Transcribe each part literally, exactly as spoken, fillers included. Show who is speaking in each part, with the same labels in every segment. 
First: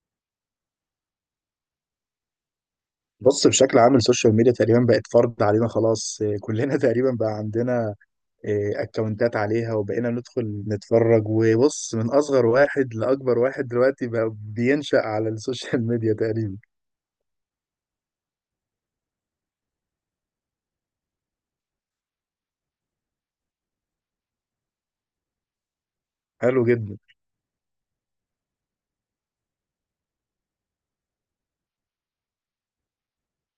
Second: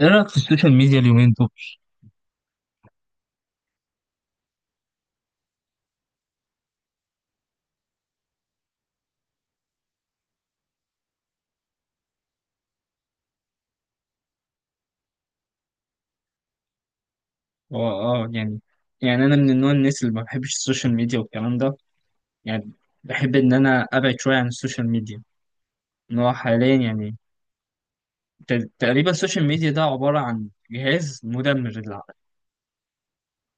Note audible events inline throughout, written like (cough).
Speaker 1: ايه رايك في السوشيال ميديا اليومين دول؟
Speaker 2: بص بشكل عام السوشيال ميديا تقريبا بقت فرض علينا خلاص. (laughs) إيه، كلنا تقريبا بقى عندنا إيه، اكونتات عليها وبقينا ندخل نتفرج. وبص، من اصغر واحد لاكبر واحد دلوقتي بقى بينشأ على السوشيال ميديا تقريبا.
Speaker 1: هو اه يعني يعني انا من النوع الناس اللي ما بحبش السوشيال ميديا والكلام ده. يعني بحب ان انا ابعد شويه عن السوشيال ميديا. ان هو
Speaker 2: حلو
Speaker 1: حاليا
Speaker 2: جدا.
Speaker 1: يعني. ت- تقريبا السوشيال ميديا ده عباره عن جهاز مدمر للعقل.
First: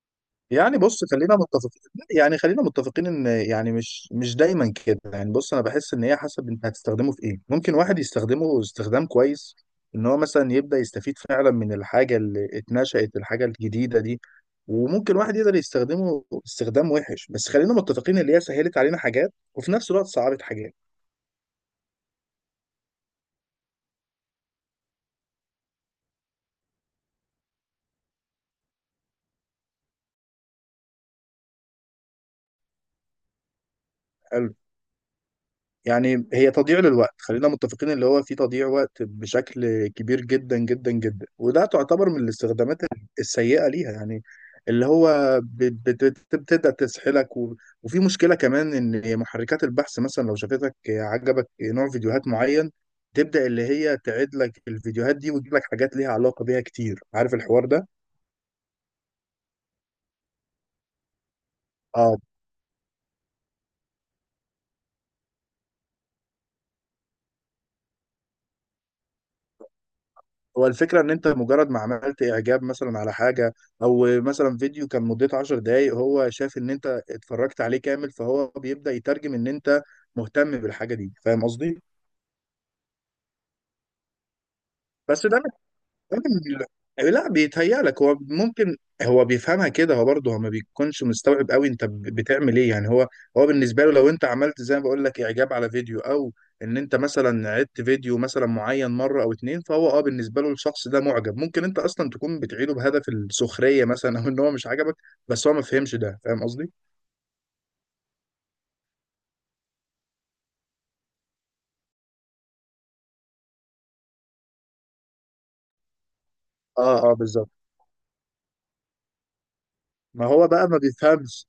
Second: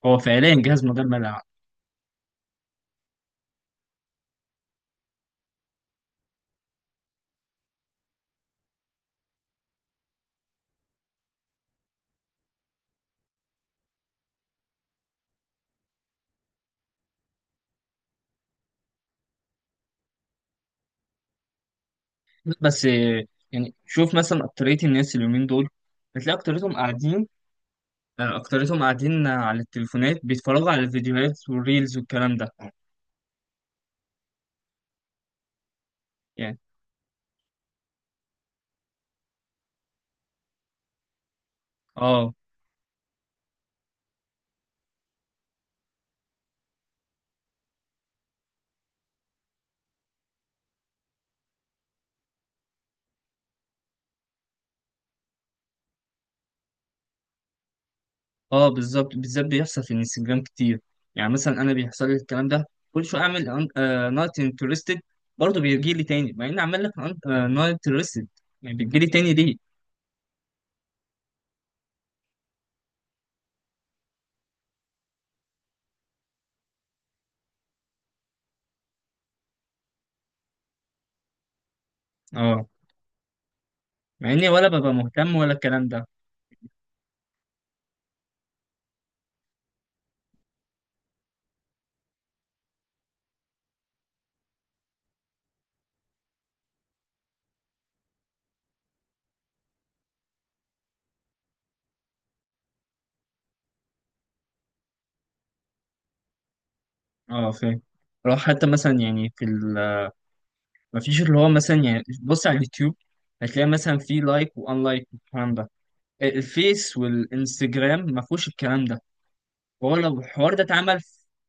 Speaker 1: هو فعليا
Speaker 2: يعني
Speaker 1: جهاز
Speaker 2: بص،
Speaker 1: مدمر
Speaker 2: خلينا
Speaker 1: للعقل.
Speaker 2: متفقين، يعني خلينا متفقين ان، يعني مش مش دايما كده. يعني بص، انا بحس ان هي حسب انت هتستخدمه في ايه. ممكن واحد يستخدمه استخدام كويس، ان هو مثلا يبدأ يستفيد فعلا من الحاجة اللي اتنشأت، الحاجة الجديدة دي. وممكن واحد يقدر يستخدمه استخدام وحش. بس خلينا متفقين ان هي سهلت علينا حاجات وفي نفس الوقت صعبت حاجات.
Speaker 1: بس آه، يعني شوف مثلا اكتريه الناس اليومين دول، بتلاقي اكتريتهم قاعدين. آه، اكتريتهم قاعدين على التليفونات بيتفرجوا على الفيديوهات والريلز والكلام ده.
Speaker 2: يعني هي
Speaker 1: يعني
Speaker 2: تضييع للوقت، خلينا متفقين، اللي هو في تضييع وقت بشكل كبير جدا جدا جدا، وده تعتبر من
Speaker 1: اه،
Speaker 2: الاستخدامات السيئة ليها يعني. اللي هو بت- بت- بت- بتبدأ تسحلك و... وفي مشكلة كمان، ان محركات البحث مثلا لو شافتك عجبك نوع فيديوهات معين، تبدأ اللي هي تعيد لك الفيديوهات دي وتجيب لك حاجات ليها علاقة بيها كتير. عارف الحوار ده؟
Speaker 1: اه، بالظبط، بالذات بيحصل في الانستجرام كتير. يعني مثلا انا بيحصل لي
Speaker 2: اه.
Speaker 1: الكلام ده. كل شويه اعمل نوت انترستد، برضه بيجي لي تاني مع اني عمال لك نوت انترستد. يعني بتجي لي تاني ليه؟
Speaker 2: هو الفكرة إن أنت مجرد ما عملت إعجاب مثلا على حاجة، أو مثلا فيديو كان مدته عشر دقايق هو شاف إن أنت اتفرجت عليه كامل، فهو بيبدأ يترجم إن أنت مهتم بالحاجة دي. فاهم قصدي؟
Speaker 1: اه، مع اني ولا ببقى
Speaker 2: بس
Speaker 1: مهتم
Speaker 2: ده
Speaker 1: ولا الكلام ده.
Speaker 2: ال- لا، بيتهيألك. هو ممكن هو بيفهمها كده. هو برضه هو ما بيكونش مستوعب قوي انت ب- بتعمل ايه يعني. هو، هو بالنسبه له لو انت عملت زي ما بقول لك اعجاب على فيديو، او ان انت مثلا عدت فيديو مثلا معين مره او اتنين، فهو اه بالنسبه له الشخص ده معجب. ممكن انت اصلا تكون بتعيده بهدف السخريه مثلا، او ان هو مش عجبك، بس هو ما فهمش ده. فاهم قصدي؟
Speaker 1: اه، فاهم. لو حتى مثلا يعني في ال مفيش اللي هو مثلا يعني بص على اليوتيوب هتلاقي مثلا في لايك وان لايك والكلام ده. الفيس
Speaker 2: اه اه بالظبط.
Speaker 1: والانستجرام ما فيهوش الكلام ده. هو لو
Speaker 2: ما هو
Speaker 1: الحوار ده
Speaker 2: بقى ما
Speaker 1: اتعمل في-.
Speaker 2: بيفهمش.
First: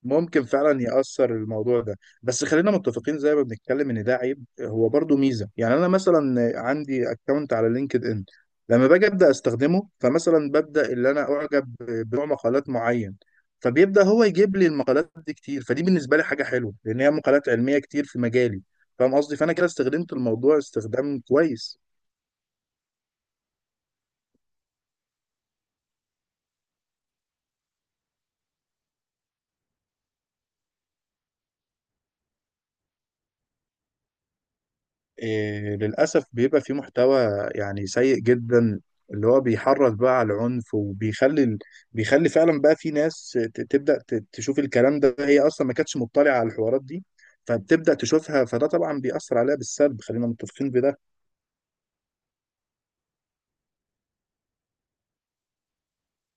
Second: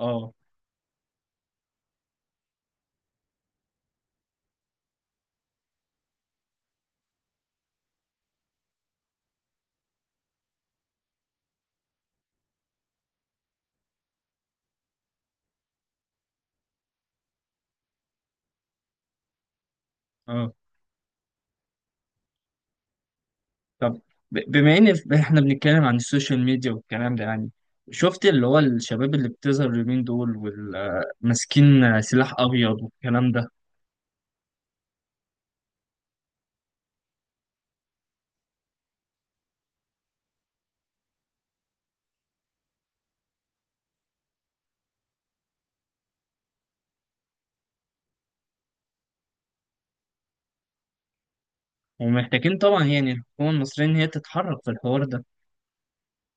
Speaker 1: اه.
Speaker 2: ممكن فعلا يأثر الموضوع ده. بس خلينا متفقين، زي ما بنتكلم ان ده عيب، هو برضو ميزة. يعني انا مثلا عندي اكونت على لينكد ان، لما باجي ابدا استخدمه فمثلا ببدا اللي انا اعجب بنوع مقالات معين، فبيبدا هو يجيب لي المقالات دي كتير، فدي بالنسبة لي حاجة حلوة لان هي مقالات علمية كتير في مجالي. فاهم قصدي؟ فانا كده استخدمت
Speaker 1: اه.
Speaker 2: الموضوع استخدام كويس.
Speaker 1: طب، ب- بما ان ف- احنا بنتكلم عن السوشيال ميديا والكلام ده يعني، شفت اللي هو الشباب اللي بتظهر اليومين دول وماسكين سلاح ابيض والكلام ده؟
Speaker 2: إيه للأسف بيبقى فيه محتوى يعني سيء جدا، اللي هو بيحرض بقى على العنف وبيخلي ال- بيخلي فعلا بقى في ناس ت- تبدأ ت- تشوف الكلام ده، هي أصلا ما كانتش مطلعة على الحوارات دي، فبتبدأ تشوفها، فده طبعا بيأثر عليها بالسلب، خلينا متفقين بده.
Speaker 1: ومحتاجين طبعا يعني الحكومه المصريه ان هي تتحرك في الحوار ده.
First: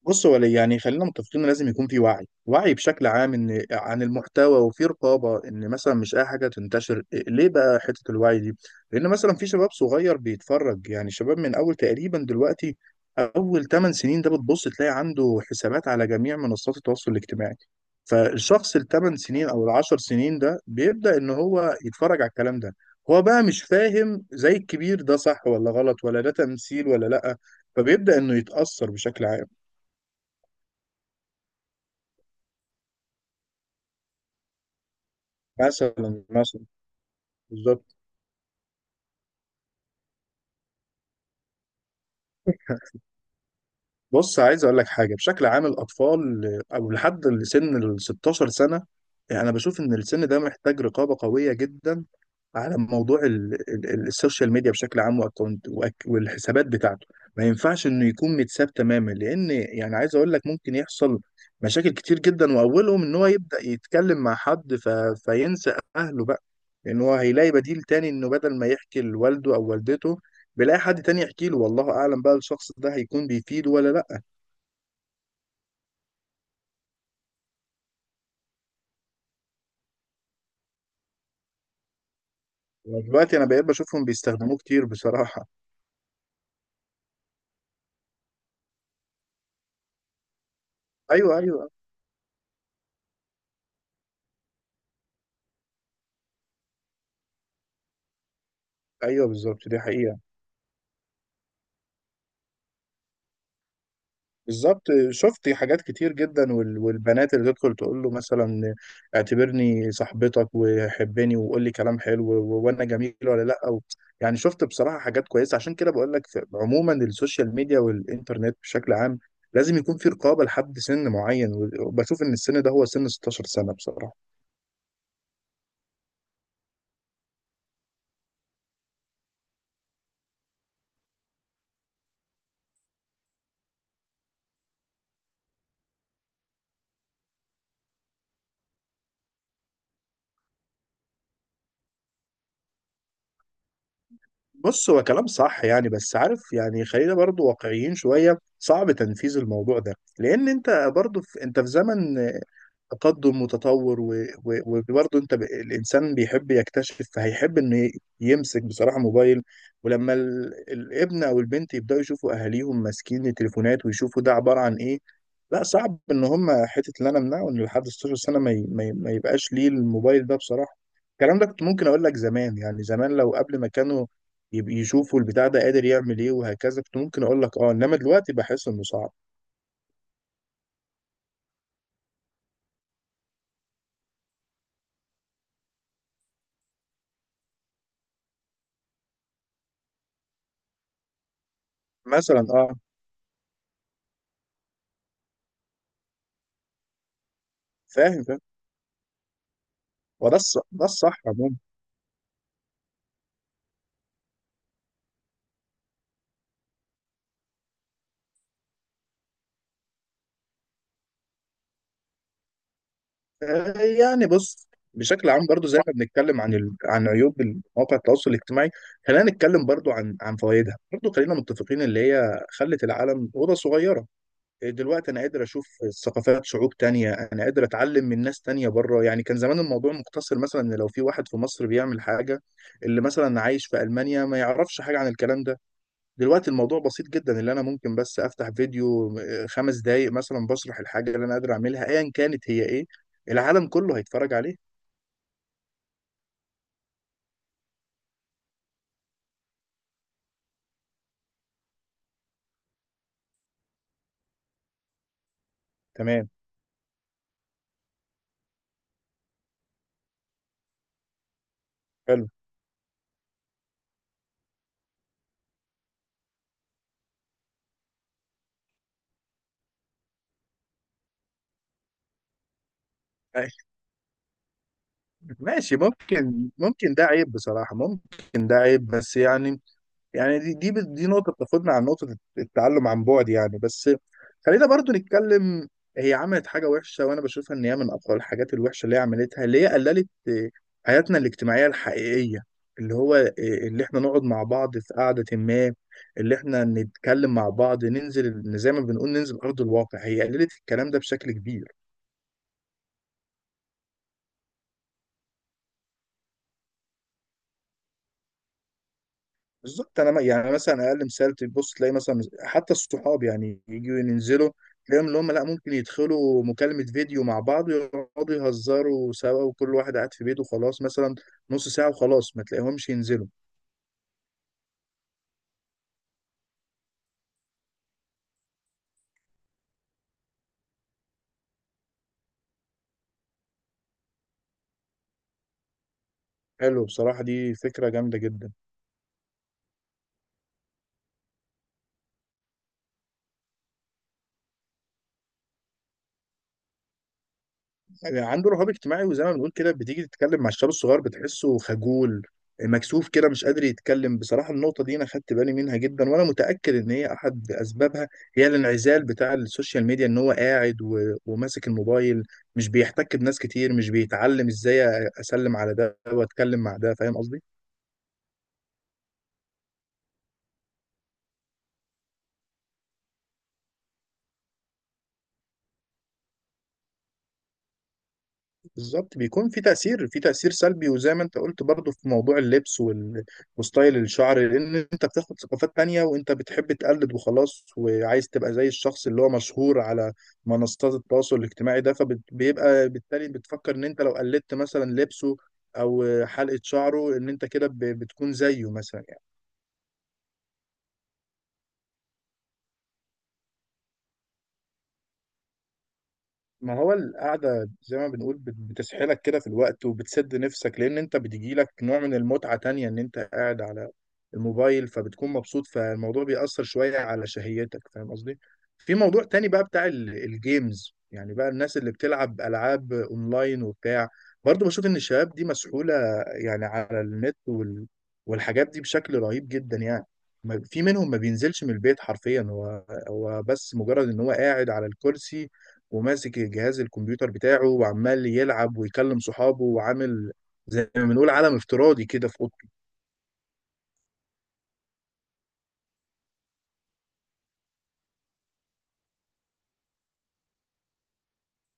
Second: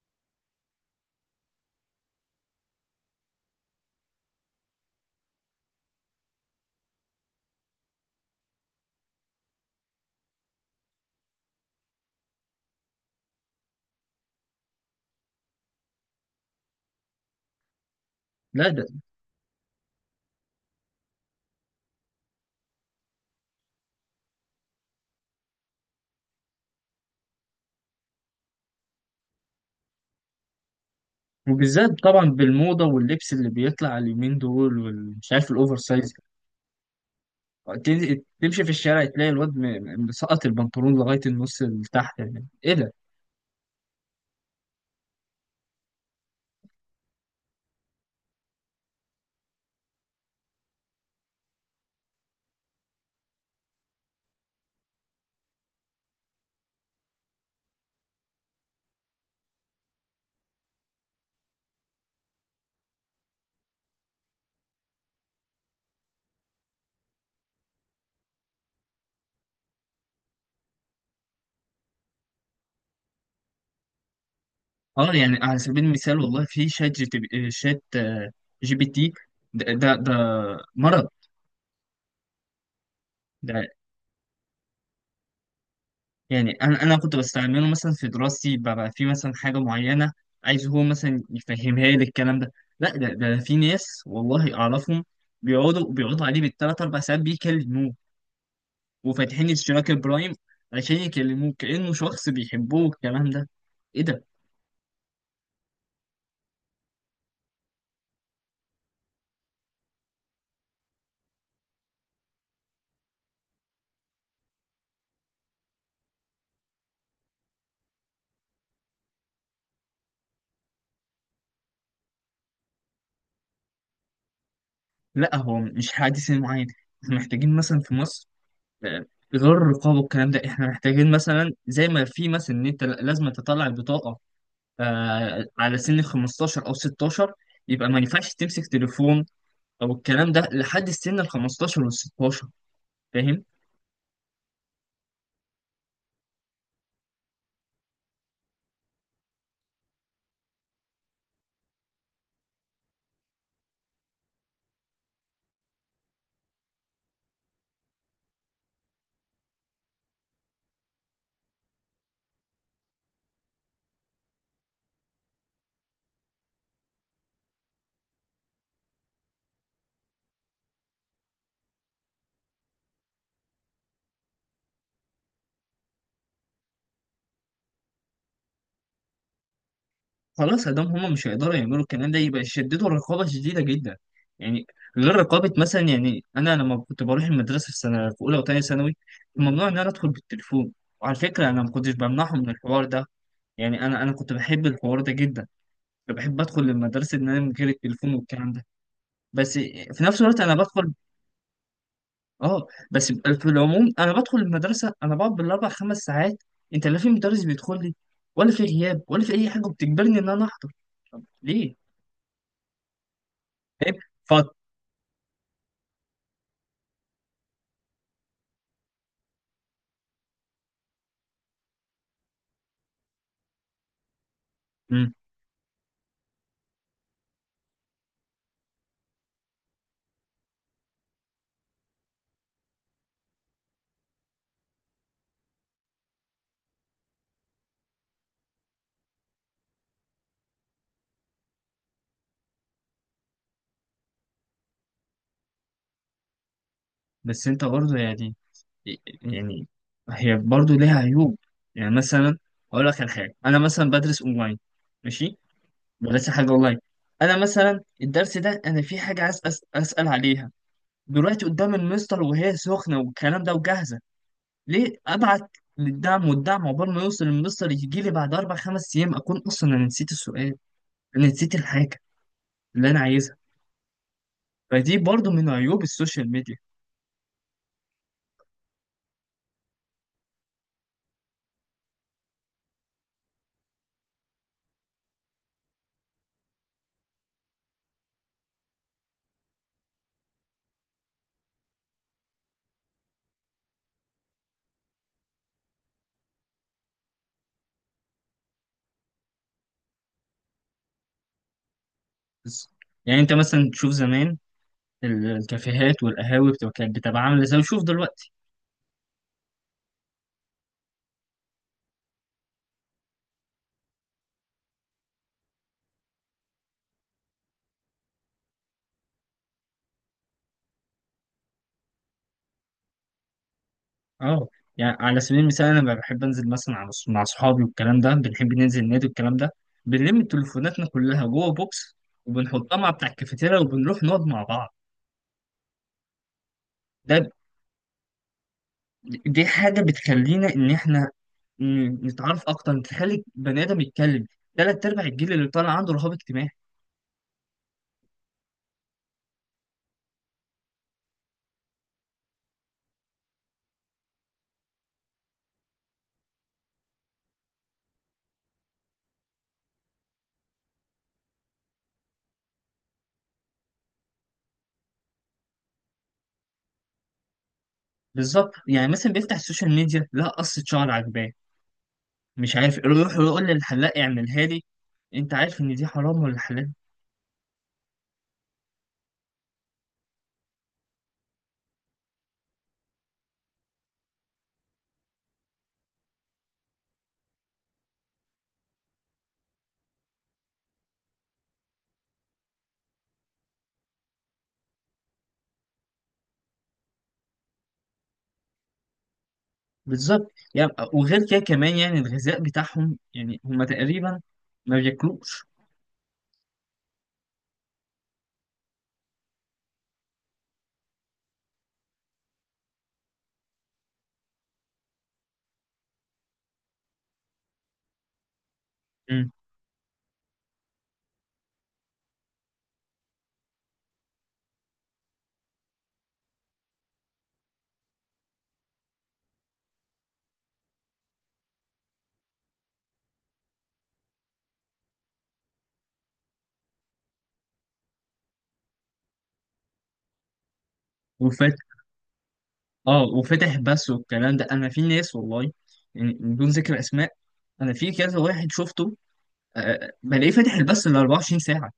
Speaker 2: بص، هو يعني خلينا متفقين إن لازم يكون في وعي، وعي بشكل عام ان عن المحتوى، وفي رقابه ان مثلا مش اي حاجه تنتشر. إيه، ليه بقى حته الوعي دي؟ لان مثلا في شباب صغير بيتفرج، يعني شباب من اول تقريبا دلوقتي اول تمن سنين ده بتبص تلاقي عنده حسابات على جميع منصات التواصل الاجتماعي.
Speaker 1: لا
Speaker 2: فالشخص
Speaker 1: ده.
Speaker 2: الثمان سنين او العشر سنين ده بيبدا ان هو يتفرج على الكلام ده. هو بقى مش فاهم زي الكبير ده صح ولا غلط، ولا ده تمثيل ولا لا، فبيبدا انه يتاثر بشكل عام.
Speaker 1: وبالذات طبعا بالموضه واللبس اللي بيطلع اليومين دول ومش عارف الاوفر سايز،
Speaker 2: مثلا مثلا. بالظبط.
Speaker 1: تن- تمشي في الشارع تلاقي الواد م- م- مسقط البنطلون لغايه النص اللي تحت. يعني ايه ده؟
Speaker 2: (laughs) بص، عايز اقول لك حاجه، بشكل عام الاطفال او لحد سن ال ستة عشر سنه، يعني انا بشوف ان السن ده محتاج رقابه قويه جدا على موضوع ال- ال- ال- السوشيال ميديا بشكل عام، واكونت وأك- والحسابات بتاعته. ما ينفعش انه يكون متساب تماما، لان يعني عايز اقول لك ممكن يحصل مشاكل كتير جدا، واولهم ان هو يبدا يتكلم مع حد ف... فينسى اهله بقى، لان هو هيلاقي بديل تاني، انه بدل ما يحكي لوالده او والدته بيلاقي حد تاني يحكي له، والله اعلم بقى الشخص ده هيكون بيفيده ولا لا.
Speaker 1: اه، يعني على سبيل المثال والله في شات جي تي بي- آه، شات آه، جي بي تي. ده ده, ده مرض.
Speaker 2: دلوقتي انا
Speaker 1: ده،
Speaker 2: بقيت بشوفهم بيستخدموه كتير بصراحة.
Speaker 1: يعني انا انا كنت بستعمله مثلا في دراستي، ببقى في مثلا حاجه معينه عايز هو مثلا
Speaker 2: ايوه ايوه.
Speaker 1: يفهمها لي الكلام ده. لا ده, ده في ناس والله اعرفهم، بيقعدوا بيقعدوا عليه بالثلاث اربع ساعات بيكلموه
Speaker 2: ايوه
Speaker 1: وفاتحين
Speaker 2: بالظبط، دي
Speaker 1: اشتراك
Speaker 2: حقيقة.
Speaker 1: البرايم عشان يكلموه كانه شخص بيحبوه الكلام ده. ايه ده؟
Speaker 2: بالظبط، شفت حاجات كتير جدا. وال- والبنات اللي تدخل تقول له مثلا اعتبرني صاحبتك وحبني وقول لي كلام حلو، و- وانا جميل ولا لا، أو يعني شفت بصراحة. حاجات كويسة عشان كده بقول لك في- عموما السوشيال ميديا والانترنت بشكل عام لازم يكون في رقابة لحد سن معين. وبشوف ان السن ده هو سن ستاشر سنة بصراحة.
Speaker 1: لا هو مش حادث معين. احنا محتاجين مثلا في مصر، غير الرقابة والكلام ده، احنا محتاجين مثلا زي ما في مثلا ان انت لازم تطلع البطاقة، آه على سن خمسة عشر او ستة عشر يبقى ما ينفعش تمسك تليفون او الكلام ده لحد السن ال خمستاشر وال ستاشر. فاهم؟
Speaker 2: بص، هو كلام صح يعني، بس عارف يعني خلينا برضو واقعيين شوية، صعب تنفيذ الموضوع ده. لان انت برضو في، انت في زمن تقدم وتطور و- و- وبرضه انت ب... الانسان بيحب يكتشف، فهيحب انه ي- يمسك بصراحه موبايل. ولما ال... الابن او البنت يبداوا يشوفوا اهاليهم ماسكين التليفونات ويشوفوا ده عباره عن ايه، لا صعب ان هم حته اللي انا امنعه ان لحد ستاشر سنه ما, ي... ما, ي... ما يبقاش ليه الموبايل ده بصراحه. الكلام ده كنت ممكن اقول لك زمان، يعني زمان لو قبل ما كانوا يب- يشوفوا البتاع ده قادر يعمل ايه وهكذا، كنت ممكن اقول لك اه. انما دلوقتي بحس انه صعب.
Speaker 1: خلاص ادام هما مش هيقدروا يعملوا الكلام ده يبقى يشددوا الرقابة شديدة جدا. يعني غير رقابة، مثلا، يعني انا لما كنت بروح المدرسة في سنة في اولى وثانية ثانوي كان ممنوع ان انا ادخل بالتليفون. وعلى فكرة انا ما كنتش بمنعهم
Speaker 2: مثلا.
Speaker 1: من
Speaker 2: اه.
Speaker 1: الحوار ده. يعني انا انا كنت بحب الحوار ده جدا. أنا بحب ادخل المدرسه ان انا من غير التليفون
Speaker 2: فاهم فاهم.
Speaker 1: والكلام ده. بس في نفس
Speaker 2: وده
Speaker 1: الوقت انا
Speaker 2: الص- ده
Speaker 1: بدخل.
Speaker 2: الصح عموما.
Speaker 1: اه، بس في العموم انا بدخل المدرسه انا بقعد بالاربع خمس ساعات، انت لا في مدرس بيدخل لي ولا في غياب ولا في اي حاجه بتجبرني ان انا احضر. طب ليه؟
Speaker 2: آه،
Speaker 1: فاهم.
Speaker 2: يعني
Speaker 1: فط
Speaker 2: بص، بشكل عام برضو زي ما بنتكلم عن ال... عن عيوب مواقع التواصل الاجتماعي، خلينا نتكلم برضو عن عن فوائدها برضو. خلينا متفقين اللي هي خلت العالم أوضة صغيرة. إيه، دلوقتي
Speaker 1: مم.
Speaker 2: أنا قادر أشوف ثقافات شعوب تانية، أنا قادر أتعلم من ناس تانية بره. يعني كان زمان الموضوع مقتصر، مثلا إن لو في واحد في مصر بيعمل حاجة، اللي مثلا عايش في ألمانيا ما يعرفش حاجة عن الكلام ده. دلوقتي الموضوع بسيط جدا، اللي انا ممكن بس افتح فيديو آه، خمس دقايق مثلا بشرح الحاجه اللي انا قادر اعملها ايا كانت هي ايه، العالم كله هيتفرج عليه.
Speaker 1: بس انت برضه يعني، يعني هي برضه ليها عيوب. يعني مثلا اقول لك على حاجه، انا مثلا بدرس اونلاين، ماشي،
Speaker 2: تمام.
Speaker 1: بدرس حاجه اونلاين. انا مثلا الدرس ده انا في حاجه عايز أس- اسال عليها دلوقتي قدام المستر،
Speaker 2: حلو.
Speaker 1: وهي سخنة والكلام ده وجاهزة. ليه أبعت للدعم، والدعم عقبال ما يوصل المستر يجي لي بعد أربع خمس أيام أكون أصلا أنا نسيت السؤال، أنا نسيت الحاجة اللي أنا عايزها.
Speaker 2: (laughs)
Speaker 1: فدي برضو من
Speaker 2: ماشي،
Speaker 1: عيوب السوشيال
Speaker 2: ممكن
Speaker 1: ميديا.
Speaker 2: ممكن ده عيب بصراحه، ممكن ده عيب، بس يعني، يعني دي دي دي نقطة بتاخدنا عن نقطة التعلم عن بعد يعني، بس خلينا برضو نتكلم. هي عملت حاجة وحشة، وأنا بشوفها إن هي من أقوى الحاجات الوحشة اللي هي عملتها، اللي هي قللت آه، حياتنا الاجتماعية الحقيقية، اللي هو آه، اللي إحنا نقعد مع بعض في قعدة ما، اللي إحنا نتكلم مع بعض، ننزل زي ما بنقول ننزل أرض الواقع، هي قللت الكلام ده بشكل كبير.
Speaker 1: بس يعني، أنت مثلا تشوف زمان ال- الكافيهات والقهاوي بتبقى كانت بتبقى عاملة زي شوف دلوقتي.
Speaker 2: بالظبط انا ما- يعني مثلا اقل مثال، تبص تلاقي مثلا حتى الصحاب يعني يجوا ينزلوا، تلاقيهم اللي هم لا ممكن يدخلوا مكالمة فيديو مع بعض ويقعدوا يهزروا سوا وكل واحد قاعد في بيته، خلاص مثلا نص ساعة وخلاص ما تلاقيهمش ينزلوا.
Speaker 1: أه، يعني على سبيل المثال أنا بحب أنزل مثلا على- مع أصحابي والكلام ده، بنحب ننزل النادي والكلام ده، بنلم تليفوناتنا كلها جوه بوكس وبنحطها مع بتاع الكافيتيريا وبنروح نقعد مع بعض.
Speaker 2: حلو بصراحة،
Speaker 1: ده،
Speaker 2: دي فكرة جامدة جدا.
Speaker 1: دي حاجة بتخلينا إن إحنا ن- نتعرف أكتر، تخلي بني آدم يتكلم. تلات أرباع الجيل اللي طالع عنده رهاب اجتماعي.
Speaker 2: يعني عنده رهاب اجتماعي، وزي ما بنقول كده بتيجي تتكلم مع الشباب الصغير بتحسه خجول، مكسوف كده، مش قادر يتكلم بصراحة. النقطة دي أنا خدت بالي منها جدا، وأنا متأكد إن هي أحد أسبابها هي الانعزال بتاع السوشيال ميديا، إن هو قاعد و... وماسك الموبايل، مش بيحتك بناس كتير، مش بيتعلم إزاي أسلم على ده وأتكلم مع ده. فاهم قصدي؟
Speaker 1: بالظبط، يعني مثلا بيفتح السوشيال ميديا لا قصة شعر عجباه مش عارف إيه، يروح يقول للحلاق اعملها لي. أنت عارف إن دي حرام ولا حلال؟
Speaker 2: بالظبط، بيكون في تأثير، في تأثير سلبي. وزي ما انت قلت برضو في موضوع اللبس وال- وستايل الشعر، لأن انت بتاخد ثقافات تانية وانت بتحب تقلد وخلاص، وعايز تبقى زي الشخص اللي هو مشهور على منصات التواصل الاجتماعي ده. فبيبقى بالتالي بتفكر ان انت لو قلدت مثلا لبسه او حلقة شعره ان انت كده ب- بتكون زيه مثلا.
Speaker 1: بالظبط يعني. وغير كده كمان يعني الغذاء بتاعهم يعني هما تقريبا ما بياكلوش.
Speaker 2: ما هو القعدة زي ما بنقول بت- بتسحلك كده في الوقت، وبتسد نفسك، لأن أنت بتجيلك نوع من المتعة تانية إن أنت قاعد على الموبايل فبتكون مبسوط، فالموضوع بيأثر شوية على شهيتك. فاهم قصدي؟ في موضوع
Speaker 1: مم.
Speaker 2: تاني بقى بتاع ال- الجيمز، يعني بقى الناس اللي بتلعب ألعاب أونلاين وبتاع. برضه بشوف إن الشباب دي مسحولة يعني على النت وال... والحاجات دي بشكل رهيب جدا يعني. ما- في منهم ما بينزلش من البيت حرفيا، هو هو بس مجرد إن هو قاعد على الكرسي وماسك الجهاز الكمبيوتر بتاعه وعمال يلعب ويكلم صحابه، وعامل زي ما بنقول
Speaker 1: وفات.
Speaker 2: عالم افتراضي كده في اوضته.
Speaker 1: اه وفتح بس والكلام ده، أنا في ناس، والله، يعني بدون ذكر أسماء، أنا في كذا واحد شفته آه، بلاقيه فاتح البث ال اربعة وعشرين ساعة.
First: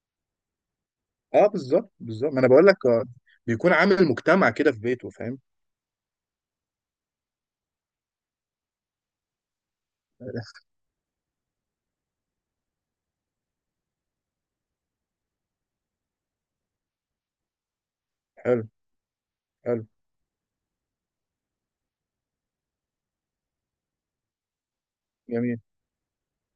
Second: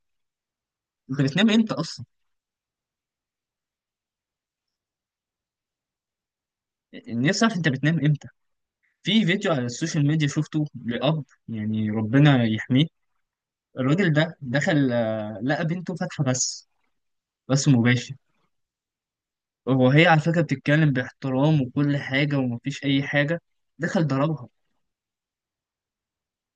Speaker 1: انت
Speaker 2: اه
Speaker 1: بتنام امتى
Speaker 2: بالظبط
Speaker 1: اصلا؟
Speaker 2: بالظبط، ما انا بقول لك. آه، بيكون عامل مجتمع كده في بيته. فاهم؟
Speaker 1: نفسي اعرف انت بتنام امتى. في فيديو على السوشيال ميديا شفته
Speaker 2: (laughs)
Speaker 1: لأب، يعني ربنا يحميه، الراجل ده دخل آه، لقى بنته فاتحة بث، بث مباشر.
Speaker 2: حلو. حلو.
Speaker 1: وهي على فكرة بتتكلم باحترام وكل حاجة ومفيش أي حاجة، دخل ضربها.
Speaker 2: جميل.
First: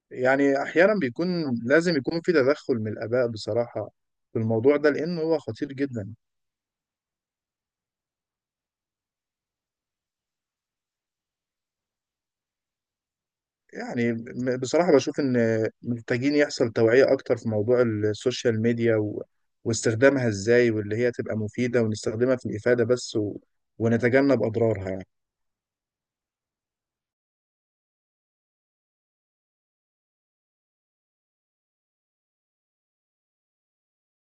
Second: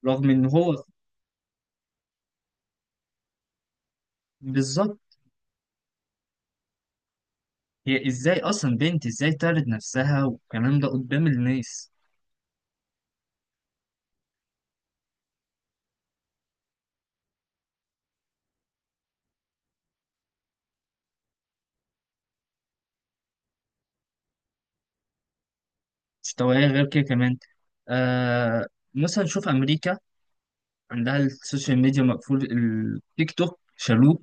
Speaker 1: رغم إن
Speaker 2: يعني
Speaker 1: هو.
Speaker 2: احيانا بيكون لازم يكون في تدخل من الاباء بصراحه في الموضوع ده،
Speaker 1: بالظبط.
Speaker 2: لانه هو خطير جدا.
Speaker 1: هي إزاي أصلا بنت إزاي تعرض نفسها والكلام ده قدام الناس؟
Speaker 2: يعني م- بصراحة بشوف إن محتاجين يحصل توعية أكتر في موضوع السوشيال ميديا و... واستخدامها إزاي، واللي هي تبقى مفيدة، ونستخدمها في الإفادة بس، و... ونتجنب أضرارها يعني.
Speaker 1: مستواها غير كده كمان. آه مثلا شوف أمريكا عندها السوشيال ميديا مقفول، التيك توك شالوه،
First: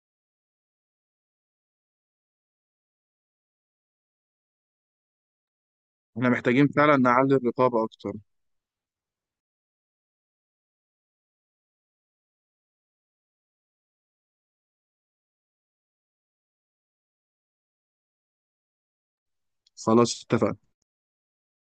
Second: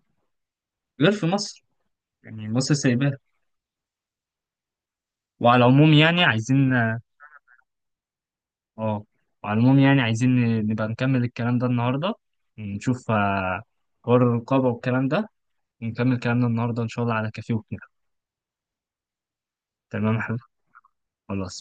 Speaker 1: غير في مصر يعني مصر سايباه. وعلى العموم يعني
Speaker 2: احنا محتاجين
Speaker 1: عايزين
Speaker 2: فعلا
Speaker 1: اه
Speaker 2: نعلي الرقابة أكتر.
Speaker 1: آه، وعلى العموم يعني عايزين نبقى نكمل الكلام ده النهارده، نشوف آه، حوار الرقابة والكلام ده، نكمل كلامنا النهارده إن شاء الله على كافيه وكده.
Speaker 2: خلاص
Speaker 1: تمام يا حبيبي.
Speaker 2: اتفقنا.
Speaker 1: خلاص.